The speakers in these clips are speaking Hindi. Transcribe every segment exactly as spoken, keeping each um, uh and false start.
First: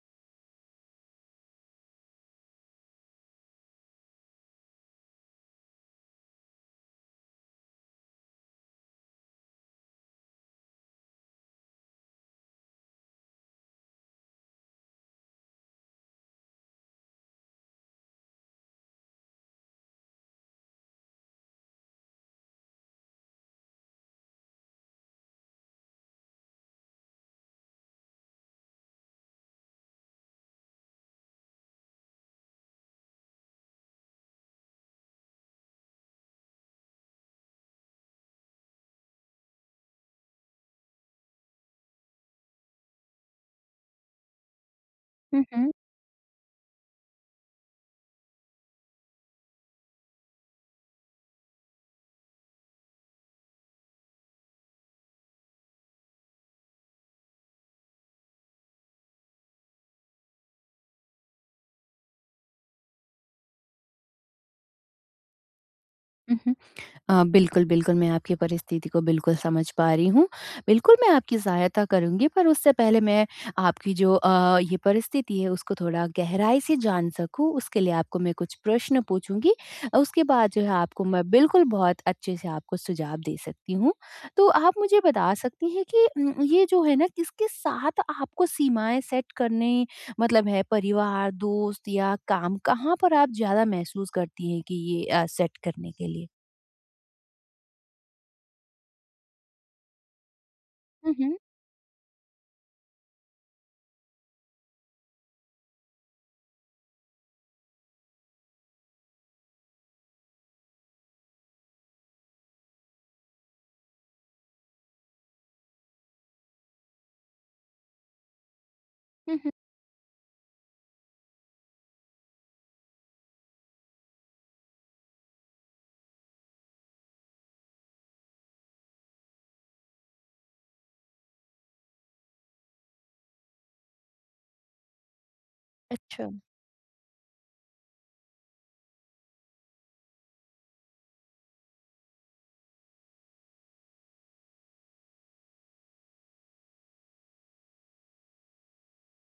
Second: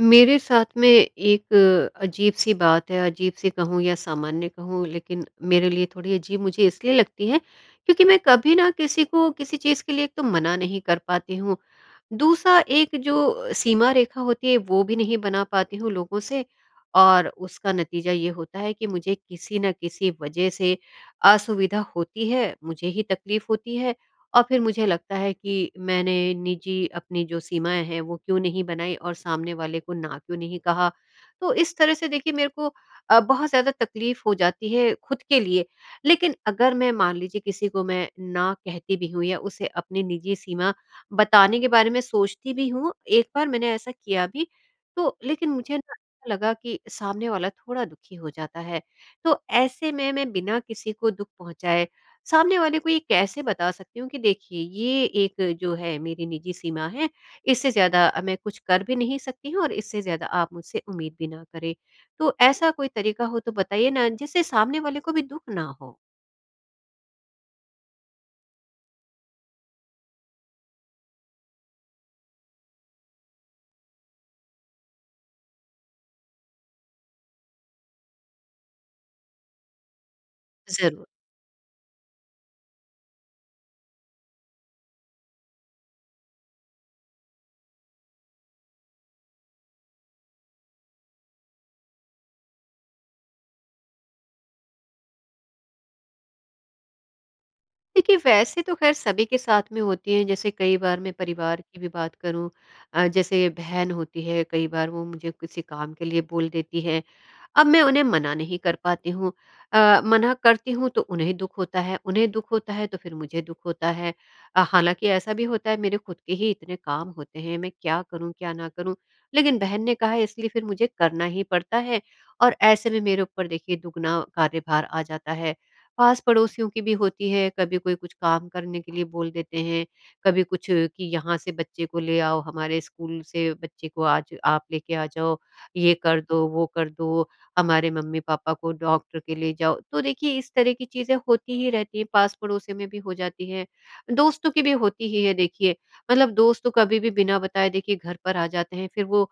मेरे साथ में एक अजीब-सी बात है, अजीब-सी कहूँ या सामान्य कहूँ लेकिन मेरे लिए थोड़ी अजीब मुझे इसलिए लगती है, क्योंकि मैं कभी ना किसी को किसी चीज़ के लिए एक तो मना नहीं कर पाती हूँ। दूसरा एक जो सीमा रेखा होती है वो भी नहीं बना पाती हूँ लोगों से और उसका नतीजा ये होता है कि मुझे किसी न किसी वजह से असुविधा होती है, मुझे ही तकलीफ़ होती है और फिर मुझे लगता है कि मैंने निजी अपनी जो सीमाएँ हैं वो क्यों नहीं बनाई और सामने वाले को ना क्यों नहीं कहा। तो इस तरह से देखिए मेरे को अ, बहुत ज़्यादा तकलीफ़ हो जाती है खुद के लिए। लेकिन अगर मैं मान लीजिए किसी को मैं ना कहती भी हूँ या उसे अपनी निजी सीमा बताने के बारे में सोचती भी हूँ, एक बार मैंने ऐसा किया भी तो लेकिन Mm-hmm, मुझे ना ऐसा लगा कि सामने वाला थोड़ा दुखी हो जाता है। तो ऐसे में मैं बिना किसी को दुःख पहुँचाए सामने वाले को ये कैसे बता सकती हूँ कि देखिए ये एक जो है मेरी निजी सीमा है, इससे ज़्यादा अ, मैं कुछ कर भी नहीं सकती हूँ और इससे ज़्यादा आप मुझसे उम्मीद भी ना करें। तो ऐसा कोई तरीका हो तो बताइए ना जिससे सामने वाले को भी दुःख ना हो? mm-hmm। अ, बिल्कुल, बिल्कुल, मैं आपकी परिस्थिति को बिल्कुल समझ पा रही हूँ। बिल्कुल, मैं आपकी सहायता करूँगी पर उससे पहले मैं आपकी जो अ, ये परिस्थिति है उसको थोड़ा गहराई से जान सकूँ उसके लिए आपको मैं कुछ प्रश्न पूछूँगी। अ, उसके बाद जो है आपको ज़रूर। मैं बिल्कुल बहुत अच्छे से आपको सुझाव दे सकती हूँ। तो आप मुझे बता सकती हैं कि उम, ये जो है ना किसके साथ आपको सीमाएँ सेट करने मतलब है परिवार, दोस्त या काम कहाँ पर आप ज़्यादा महसूस करती हैं कि ये अ, सेट करने के लिए? देखिए वैसे तो ख़ैर सभी के साथ में होती हैं जैसे कई बार मैं हुँ, हुँ। परिवार की भी बात करूँ। अ, जैसे बहन होती है कई बार वो मुझे किसी काम के लिए बोल देती है, अब मैं उन्हें मना नहीं कर पाती हूँ। अ, मना करती हूँ तो उन्हें दुख होता है, उन्हें दुख होता है तो फिर मुझे दुख होता है। अ, हालांकि ऐसा भी होता है मेरे खुद के ही इतने काम होते हैं मैं क्या करूँ क्या ना करूँ, हुँ, हुँ। लेकिन बहन ने कहा है इसलिए फिर मुझे करना ही पड़ता है और ऐसे में मेरे ऊपर देखिए दुगना कार्यभार आ जाता है। पास पड़ोसियों की भी होती है, कभी कोई कुछ काम करने के लिए बोल देते हैं, कभी कुछ कि यहाँ से बच्चे को ले आओ, हमारे स्कूल से बच्चे को आज आप लेके आ जाओ, ये कर अच्छा। दो वो कर दो, हमारे मम्मी-पापा को डॉक्टर के ले जाओ। तो देखिए इस तरह की चीज़ें होती ही रहती हैं, पास-पड़ोसियों में भी हो जाती हैं, दोस्तों की भी होती ही है देखिए। मतलब दोस्त तो कभी भी बिना बताए देखिए घर पर आ जाते हैं, फिर वो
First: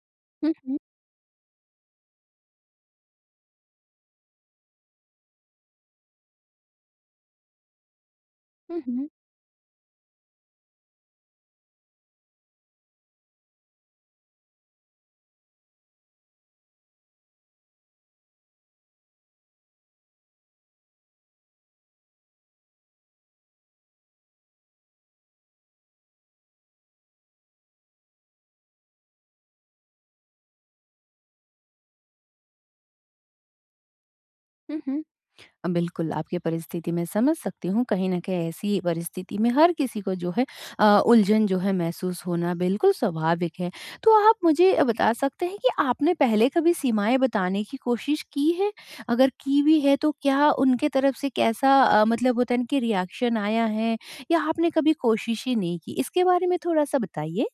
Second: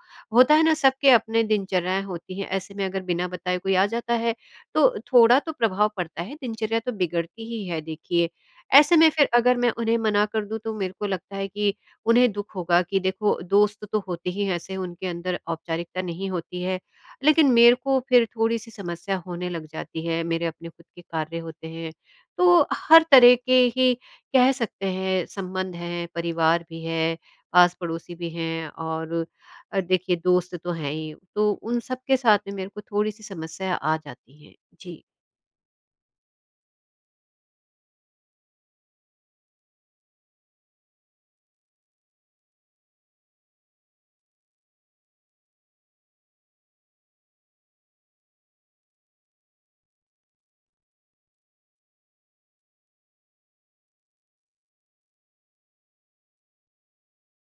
हुँ, होता है ना हुँ। सबके अपने दिनचर्याएँ होती हैं, ऐसे में अगर बिना बताए कोई आ जाता है, तो थोड़ा तो प्रभाव पड़ता है, दिनचर्या तो बिगड़ती ही है देखिए। हुँ, ऐसे में हुँ। फिर अगर मैं उन्हें मना कर दूँ तो मेरे को लगता है कि उन्हें दुःख होगा कि देखो दोस्त तो होते ही हैं ऐसे, उनके अंदर औपचारिकता नहीं होती है। लेकिन मेरे को फिर थोड़ी-सी समस्या होने लग जाती है, मेरे अपने खुद के कार्य होते हैं। तो हर तरह के ही कह सकते हैं संबंध हैं, परिवार भी है, पास-पड़ोसी भी हैं और अ, देखिए दोस्त तो हैं ही, तो उन सब के साथ में मेरे को थोड़ी-सी समस्या आ जाती है। हुँ, जी। हुँ। अ, बिल्कुल आपकी परिस्थिति मैं समझ सकती हूँ। कहीं न कहीं ऐसी परिस्थिति में हर किसी को जो है अ, उलझन जो है महसूस होना बिल्कुल स्वाभाविक है। तो आप मुझे अ, बता सकते हैं कि आपने पहले कभी सीमाएँ बताने की कोशिश की है? अगर की भी है तो क्या उनके तरफ से कैसा अ, मतलब होता है ना कि रिएक्शन आया है या आपने कभी कोशिश ही नहीं की? इसके बारे में थोड़ा-सा बताइए?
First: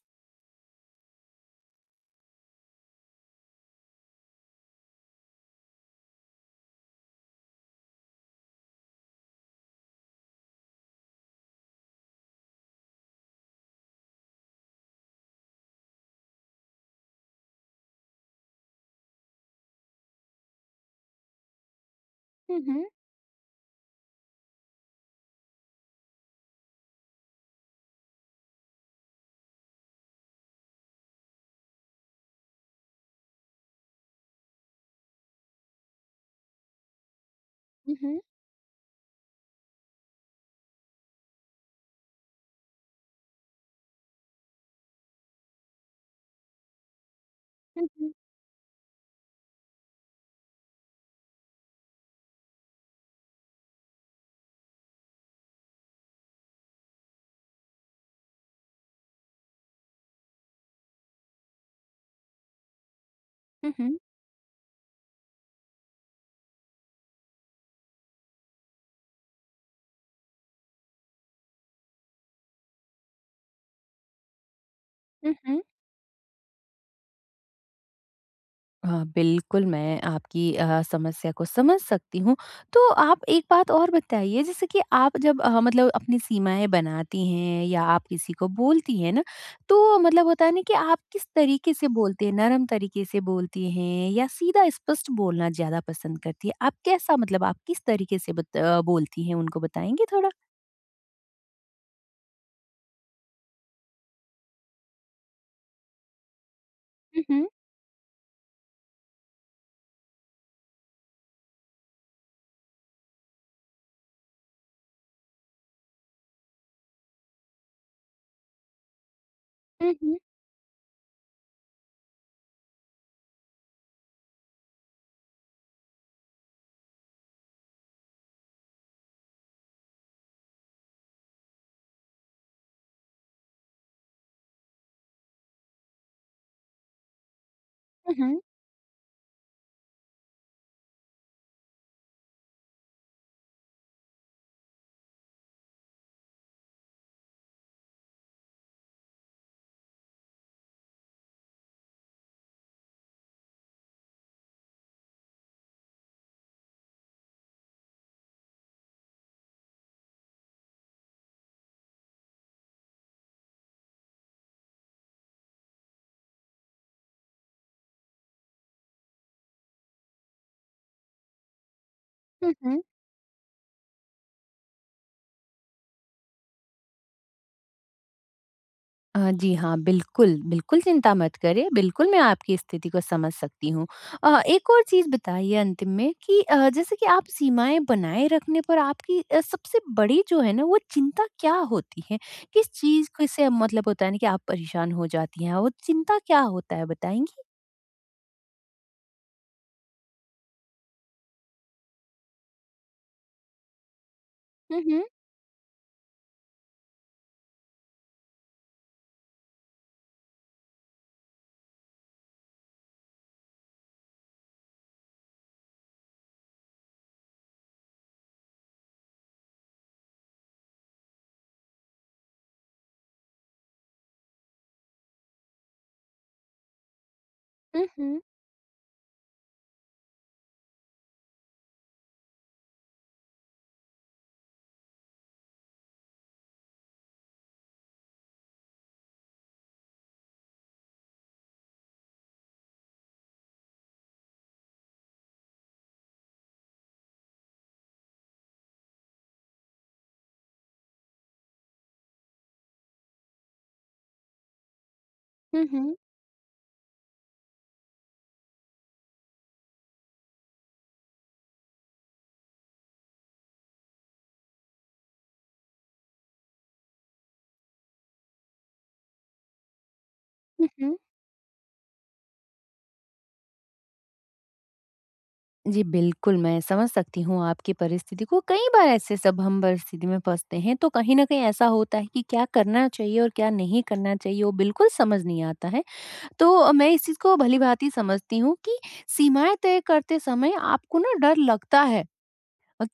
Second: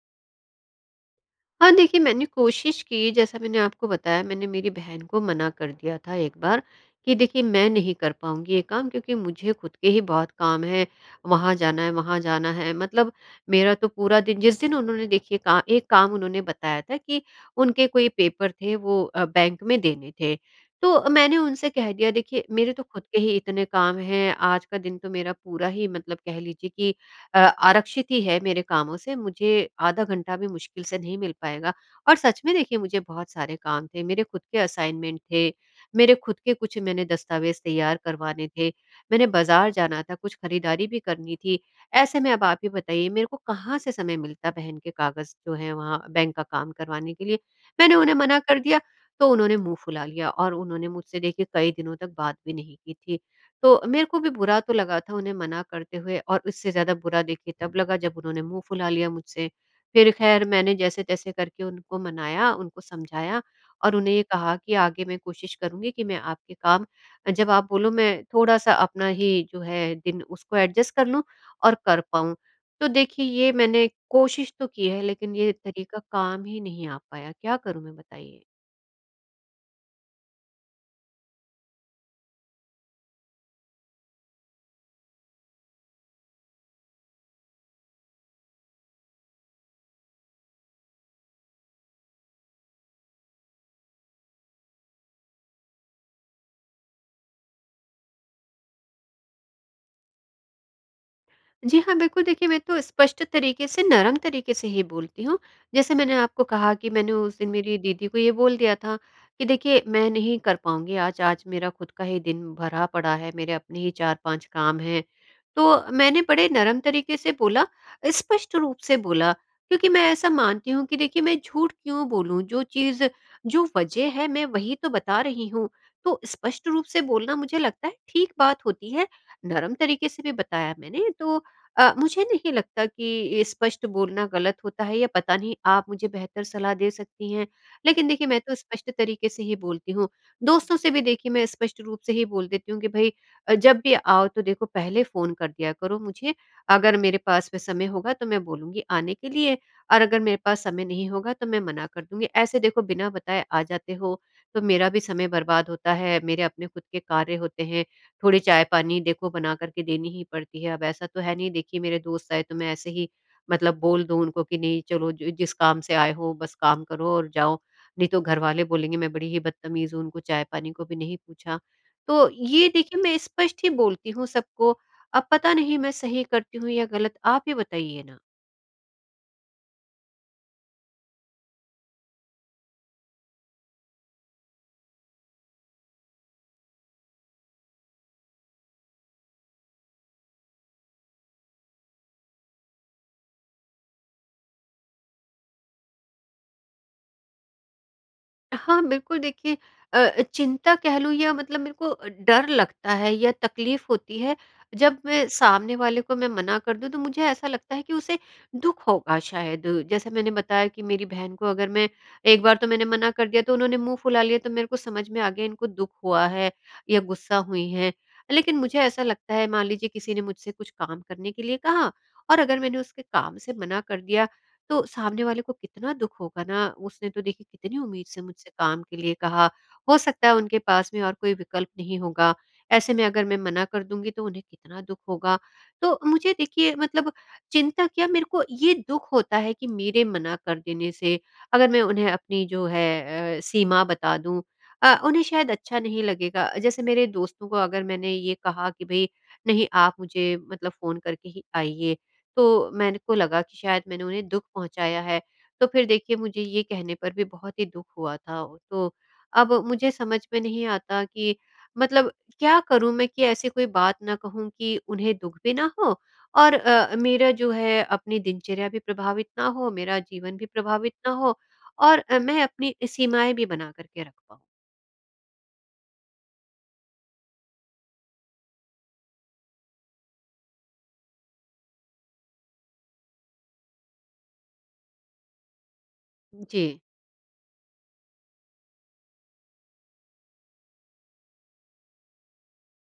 हाँ, देखिए मैंने कोशिश की, जैसा मैंने आपको बताया मैंने मेरी बहन को मना कर दिया था एक बार कि देखिए मैं नहीं कर पाऊँगी ये काम क्योंकि मुझे खुद के ही बहुत काम है, वहाँ जाना है, वहाँ जाना है, मतलब मेरा तो पूरा दिन, जिस दिन उन्होंने देखिए का एक काम उन्होंने बताया था कि उनके कोई पेपर थे वो अ, बैंक में देने थे। तो मैंने उनसे कह दिया देखिए हुँ, मेरे तो हुँ। खुद के ही इतने काम हैं, आज का दिन तो मेरा पूरा ही मतलब कह लीजिए कि अ, आरक्षित ही है मेरे कामों से, मुझे आधा घंटा भी मुश्किल से नहीं मिल पाएगा। और सच में देखिए मुझे बहुत सारे काम थे, मेरे खुद के असाइनमेंट थे, मेरे खुद के कुछ मैंने दस्तावेज़ हुँ, तैयार हुँ। करवाने थे, मैंने बाज़ार जाना था, कुछ खरीदारी भी करनी थी। ऐसे में अब आप ही बताइए मेरे को कहाँ से समय मिलता बहन के कागज़ जो हैं वहाँ बैंक का काम करवाने के लिए। हुँ, मैंने हुँ। उन्हें मना कर दिया, तो उन्होंने मुँह फुला लिया और उन्होंने मुझसे देखिए कई दिनों तक बात भी नहीं की थी। तो मेरे को भी बुरा तो लगा था उन्हें मना करते हुए और उससे ज़्यादा बुरा देखिए तब लगा जब उन्होंने मुँह फुला लिया मुझसे। फिर ख़ैर मैंने जैसे-तैसे करके उनको मनाया, उनको समझाया हुँ, और हुँ। उन्हें ये कहा कि आगे मैं कोशिश करूँगी कि मैं आपके काम जब आप बोलो मैं थोड़ा-सा अपना ही जो है दिन उसको एडजस्ट कर लूँ और कर पाऊँ। तो देखिए ये मैंने कोशिश तो की है लेकिन हुँ, ये हुँ। तरीका काम ही नहीं आ पाया, क्या करूँ मैं बताइए? हाँ, बिल्कुल मैं आपकी अ, समस्या को समझ सकती हूँ। तो आप एक बात और बताइए जैसे कि आप जब अ, मतलब अपनी सीमाएँ बनाती हैं या आप किसी को बोलती हैं ना, तो मतलब होता है ना कि आप किस तरीके से बोलती हैं? नरम तरीके से बोलती हैं या सीधा स्पष्ट बोलना ज़्यादा पसंद करती हैं? आप कैसा मतलब आप किस तरीके से बत अ, बोलती हैं उनको बताएँगी थोड़ा? जी हाँ, बिल्कुल देखिए मैं तो स्पष्ट तरीके से, नरम तरीके से ही बोलती हूँ। जैसे मैंने आपको कहा कि मैंने हुँ, उस हुँ। दिन मेरी दीदी को ये बोल दिया था कि देखिए मैं नहीं कर पाऊँगी आज, आज मेरा खुद का ही दिन भरा पड़ा है, मेरे अपने ही चार पाँच काम हैं। तो मैंने बड़े नरम तरीके से बोला, स्पष्ट रूप से बोला, क्योंकि हुँ, मैं हुँ। ऐसा मानती हूँ कि देखिए मैं झूठ क्यों बोलूँ? जो चीज़, जो वजह है मैं वही तो बता रही हूँ। तो स्पष्ट रूप से बोलना मुझे लगता है ठीक बात होती है। नरम तरीके से भी बताया मैंने तो अ, मुझे नहीं लगता कि ये स्पष्ट बोलना गलत होता है, या पता नहीं आप मुझे बेहतर सलाह दे सकती हैं। लेकिन हुँ, देखिए मैं हुँ। तो स्पष्ट तरीके से ही बोलती हूँ। दोस्तों से भी देखिए मैं स्पष्ट रूप से ही बोल देती हूँ कि भई अ, जब भी आओ तो देखो पहले फ़ोन कर दिया करो मुझे। अगर मेरे पास में समय होगा तो मैं बोलूँगी आने के लिए और अगर मेरे पास समय नहीं होगा तो मैं मना कर दूँगी। ऐसे देखो बिना बताए आ जाते हो तो मेरा भी समय बर्बाद होता है, मेरे अपने खुद के कार्य होते हैं। थोड़ी चाय-पानी देखो बना कर के देनी ही पड़ती है। अब ऐसा तो है नहीं देखिए मेरे दोस्त आए तो मैं ऐसे ही मतलब बोल दूँ उनको कि नहीं चलो ज जिस काम से आए हो बस काम करो और जाओ। नहीं तो घरवाले बोलेंगे मैं बड़ी ही बदतमीज़ हूँ उनको चाय-पानी को भी नहीं पूछा। तो हुँ, ये हुँ। देखिए मैं स्पष्ट ही बोलती हूँ सबको। अब पता नहीं मैं सही करती हूँ या गलत, आप ही बताइए ना? अ, जी हाँ, बिल्कुल, बिल्कुल चिंता मत करिए, बिल्कुल मैं आपकी स्थिति को समझ सकती हूँ। अ, एक और चीज़ बताइए अंतिम में कि अ, जैसे कि आप सीमाएँ बनाए रखने पर आपकी अ, सबसे बड़ी जो है ना वो चिंता क्या होती है? किस चीज़ क से मतलब होता है ना कि आप परेशान हो जाती हैं और चिंता क्या होता है बताएँगी? हाँ, बिल्कुल देखिए अ, चिंता कह लूँ या मतलब मेरे को डर लगता है या तकलीफ़ होती है, हुँ, जब हुँ। मैं सामने वाले को मैं मना कर दूँ तो मुझे ऐसा लगता है कि उसे दुःख होगा शायद। जैसे मैंने बताया कि मेरी बहन को अगर मैं एक बार तो मैंने मना कर दिया तो उन्होंने मुँह फुला लिया तो मेरे को समझ में आ गया इनको दुःख हुआ है या गुस्सा हुई हैं। लेकिन मुझे ऐसा लगता है मान लीजिए किसी ने मुझसे कुछ काम करने के लिए कहा और अगर मैंने उसके काम से मना कर दिया तो सामने वाले को कितना दुख होगा ना, उसने तो देखिए कितनी हुँ, उम्मीद से हुँ। मुझसे काम के लिए कहा, हो सकता है उनके पास में और कोई विकल्प नहीं होगा, ऐसे में अगर मैं मना कर दूंगी तो उन्हें कितना दुख होगा। तो मुझे देखिए मतलब चिंता क्या, मेरे को ये दुख होता है कि मेरे मना कर देने से, अगर मैं उन्हें अपनी जो है अ, सीमा बता दूं अ, उन्हें शायद अच्छा नहीं लगेगा। जैसे मेरे दोस्तों को अगर मैंने ये कहा कि भाई नहीं आप मुझे मतलब फोन करके ही आइए, तो मेरे को लगा कि शायद मैंने उन्हें दुःख पहुँचाया है। हुँ, तो फिर हुँ। देखिए मुझे ये कहने पर भी बहुत ही दुःख हुआ था। तो अब मुझे समझ में नहीं आता कि मतलब क्या करूँ मैं कि ऐसी कोई बात ना कहूँ कि उन्हें दुःख भी ना हो और अ, मेरा जो है अपनी दिनचर्या भी प्रभावित ना हो, मेरा जीवन भी हुँ, प्रभावित हुँ। ना हो और अ, मैं अपनी सीमाएँ भी बना कर के रख पाऊँ। जी, बिल्कुल, मैं समझ सकती हूँ आपकी परिस्थिति को। कई बार ऐसे सब हम परिस्थिति में फँसते हैं, तो कहीं न कहीं ऐसा होता है कि क्या करना चाहिए और क्या नहीं करना चाहिए, वो बिल्कुल समझ नहीं आता है। जी। तो मैं इस चीज़ को भली-भाँति समझती हूँ कि सीमाएँ तय करते समय आपको ना डर लगता है।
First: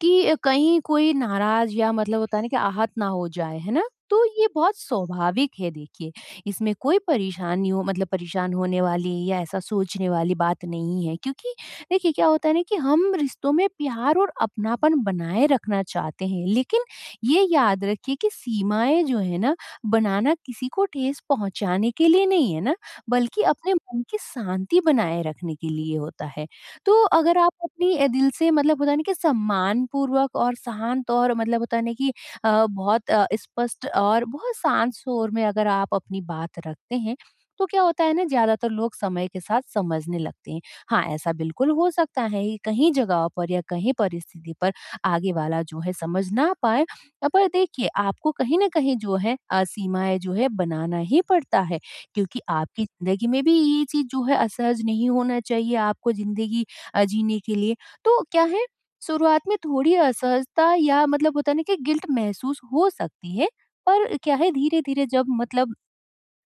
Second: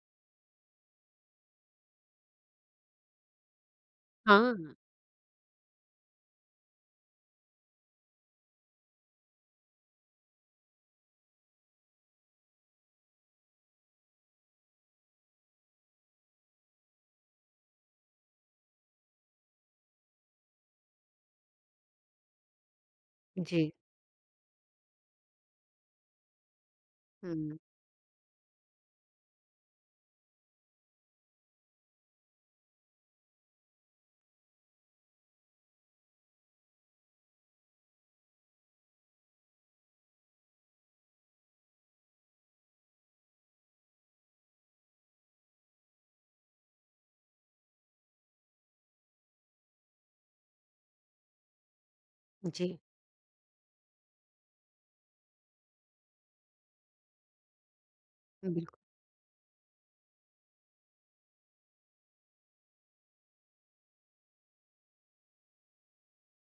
कि कहीं कोई नाराज या मतलब होता है ना कि आहत ना हो जाए है ना। तो ये हाँ। बहुत स्वाभाविक है, देखिए इसमें कोई परेशानी हो मतलब परेशान होने वाली या ऐसा सोचने वाली बात नहीं है, क्योंकि देखिए क्या होता है ना कि हम रिश्तों में प्यार और अपनापन बनाए रखना चाहते हैं, लेकिन ये याद रखिए कि सीमाएं जो है ना बनाना किसी को ठेस पहुंचाने के लिए नहीं है ना, बल्कि जी। अपने मन की शांति बनाए रखने के लिए होता है। तो अगर आप हुँ। अपनी अ, दिल से मतलब होता है ना कि सम्मानपूर्वक और शांत और मतलब होता है ना कि अ, बहुत अ, स्पष्ट और बहुत शांत शोर में अगर आप अपनी बात रखते हैं, तो क्या होता है ना ज्यादातर लोग समय के साथ समझने लगते हैं। हाँ, ऐसा बिल्कुल हो सकता है कि कहीं जगह पर या कहीं परिस्थिति पर आगे वाला जो है समझ ना पाए, अ, पर देखिए आपको कहीं ना कहीं जो है अ, सीमाएं जो है बनाना ही पड़ता है, क्योंकि जी। आपकी जिंदगी में भी ये चीज जो है असहज नहीं होना चाहिए, आपको जिंदगी अ, जीने के लिए। तो क्या है, बिल्कुल। शुरुआत में थोड़ी असहजता या मतलब होता है ना कि गिल्ट महसूस हो सकती है। पर क्या है धीरे-धीरे जब मतलब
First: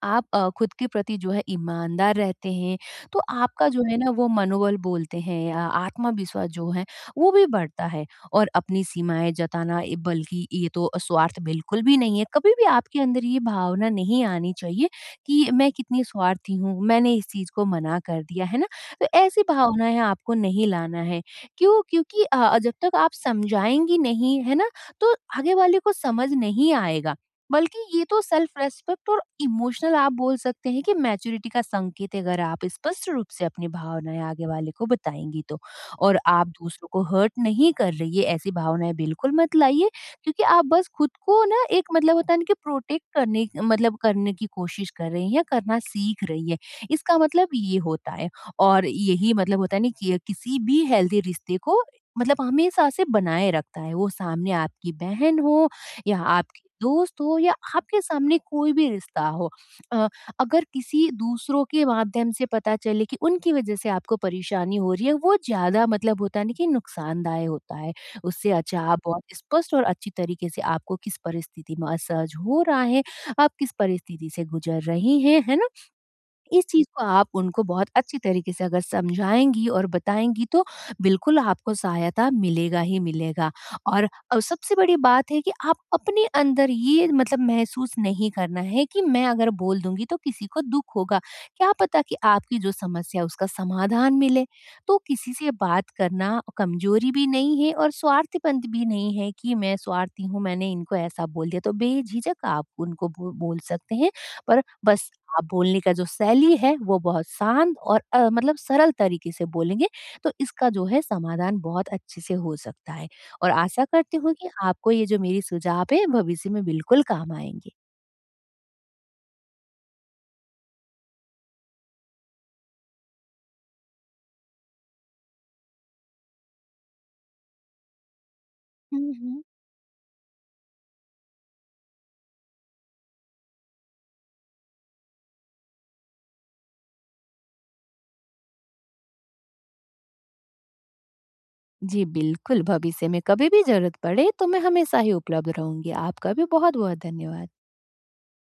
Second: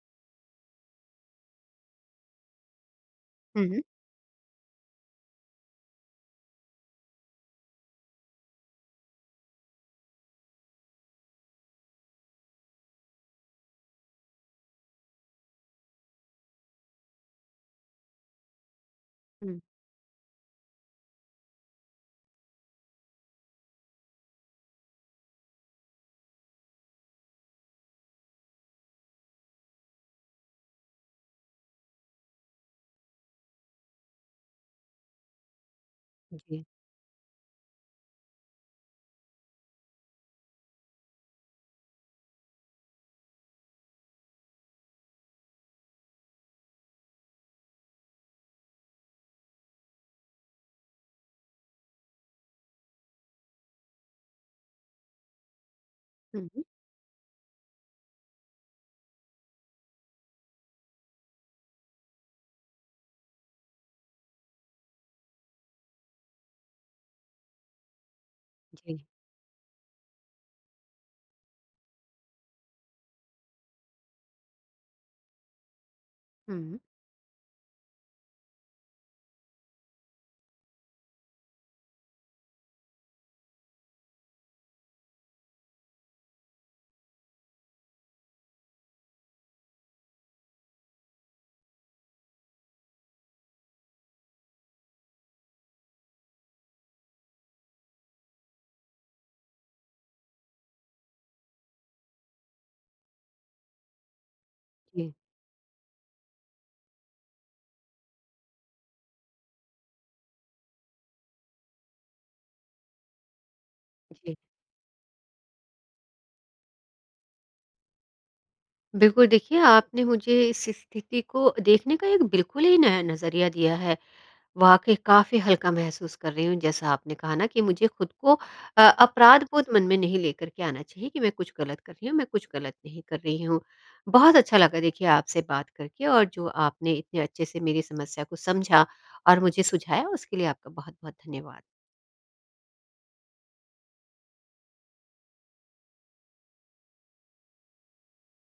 आप अ, खुद के प्रति जो है ईमानदार रहते हैं, तो हुँ, आपका हुँ। जो है ना वो मनोबल बोलते हैं, अ, आत्मविश्वास जो है वो भी बढ़ता है। और अपनी सीमाएँ जताना ए, बल्कि ये तो स्वार्थ बिल्कुल भी नहीं है। कभी भी आपके अंदर ये भावना नहीं आनी चाहिए कि मैं कितनी स्वार्थी हूँ, मैंने इस चीज़ को मना कर दिया, है ना? तो ऐसी हुँ। भावनाएँ आपको नहीं लाना है। क्यों? क्योंकि अ, जब तक आप समझाएँगी नहीं, है ना, तो आगे वाले को समझ नहीं आएगा। बल्कि ये तो सेल्फ रेस्पेक्ट और इमोशनल आप बोल सकते हैं कि मैच्योरिटी का संकेत है, अगर आप स्पष्ट रूप से अपनी भावनाएं आगे वाले को बताएंगी तो। और आप जी। दूसरों को हर्ट नहीं कर रही है, ऐसी भावनाएं बिल्कुल मत लाइए, क्योंकि आप बस खुद को ना एक मतलब होता है ना कि प्रोटेक्ट करने मतलब करने की कोशिश कर रही है, करना सीख रही है, इसका मतलब ये होता है। और यही मतलब होता है ना कि किसी भी हेल्दी रिश्ते को मतलब हमेशा से बनाए रखता है, वो सामने आपकी बहन हो या हुँ, आपके हुँ। दोस्त हो या आपके सामने कोई भी रिश्ता हो। अ, अगर किसी दूसरों के माध्यम से पता चले कि उनकी वजह से आपको परेशानी हो रही है, वो ज्यादा मतलब होता है ना कि नुकसानदायक होता है। उससे अच्छा जी। आप बहुत स्पष्ट और अच्छी तरीके से आपको किस परिस्थिति में असहज हो रहा है, आप किस परिस्थिति से गुजर रही हैं, है ना, इस हुँ। चीज़ को आप उनको बहुत अच्छी तरीके से अगर समझाएँगी और बताएँगी तो बिल्कुल आपको सहायता मिलेगा ही मिलेगा। और अ, सबसे बड़ी बात है कि आप अपने अंदर ये मतलब महसूस नहीं करना है कि मैं अगर बोल दूँगी तो किसी को दुःख होगा। क्या पता कि आपकी जो समस्या है उसका समाधान मिले। तो किसी से बात करना कमज़ोरी भी नहीं है और स्वार्थीपन भी नहीं है कि मैं स्वार्थी हूँ, मैंने इनको ऐसा बोल दिया। तो बेझिझक आप उनको बो बोल सकते हैं। पर बस जी। आप बोलने का जो शैली है वो बहुत शांत और अ, मतलब सरल तरीके से बोलेंगे तो इसका जो है समाधान बहुत अच्छे से हो सकता है। और आशा करती हूँ जी, कि आपको ये जो मेरी सुझाव है भविष्य में बिल्कुल काम आएँगे। बिल्कुल देखिए आपने मुझे इस स्थिति को देखने का एक बिल्कुल ही नया नज़रिया दिया है। वाक़ई काफ़ी हल्का महसूस कर रही हूँ, जैसा आपने कहा ना कि मुझे खुद को अ, हुँ, हुँ। अपराध बोध मन में नहीं लेकर के आना चाहिए कि मैं कुछ गलत कर रही हूँ, मैं कुछ गलत नहीं कर रही हूँ। बहुत अच्छा लगा देखिए आपसे बात करके, और जो आपने इतने अच्छे से मेरी समस्या को समझा और मुझे सुझाया उसके लिए आपका बहुत-बहुत धन्यवाद। जी, बिल्कुल भविष्य में कभी भी ज़रूरत पड़े तो मैं हमेशा ही उपलब्ध रहूँगी। आपका भी बहुत-बहुत धन्यवाद।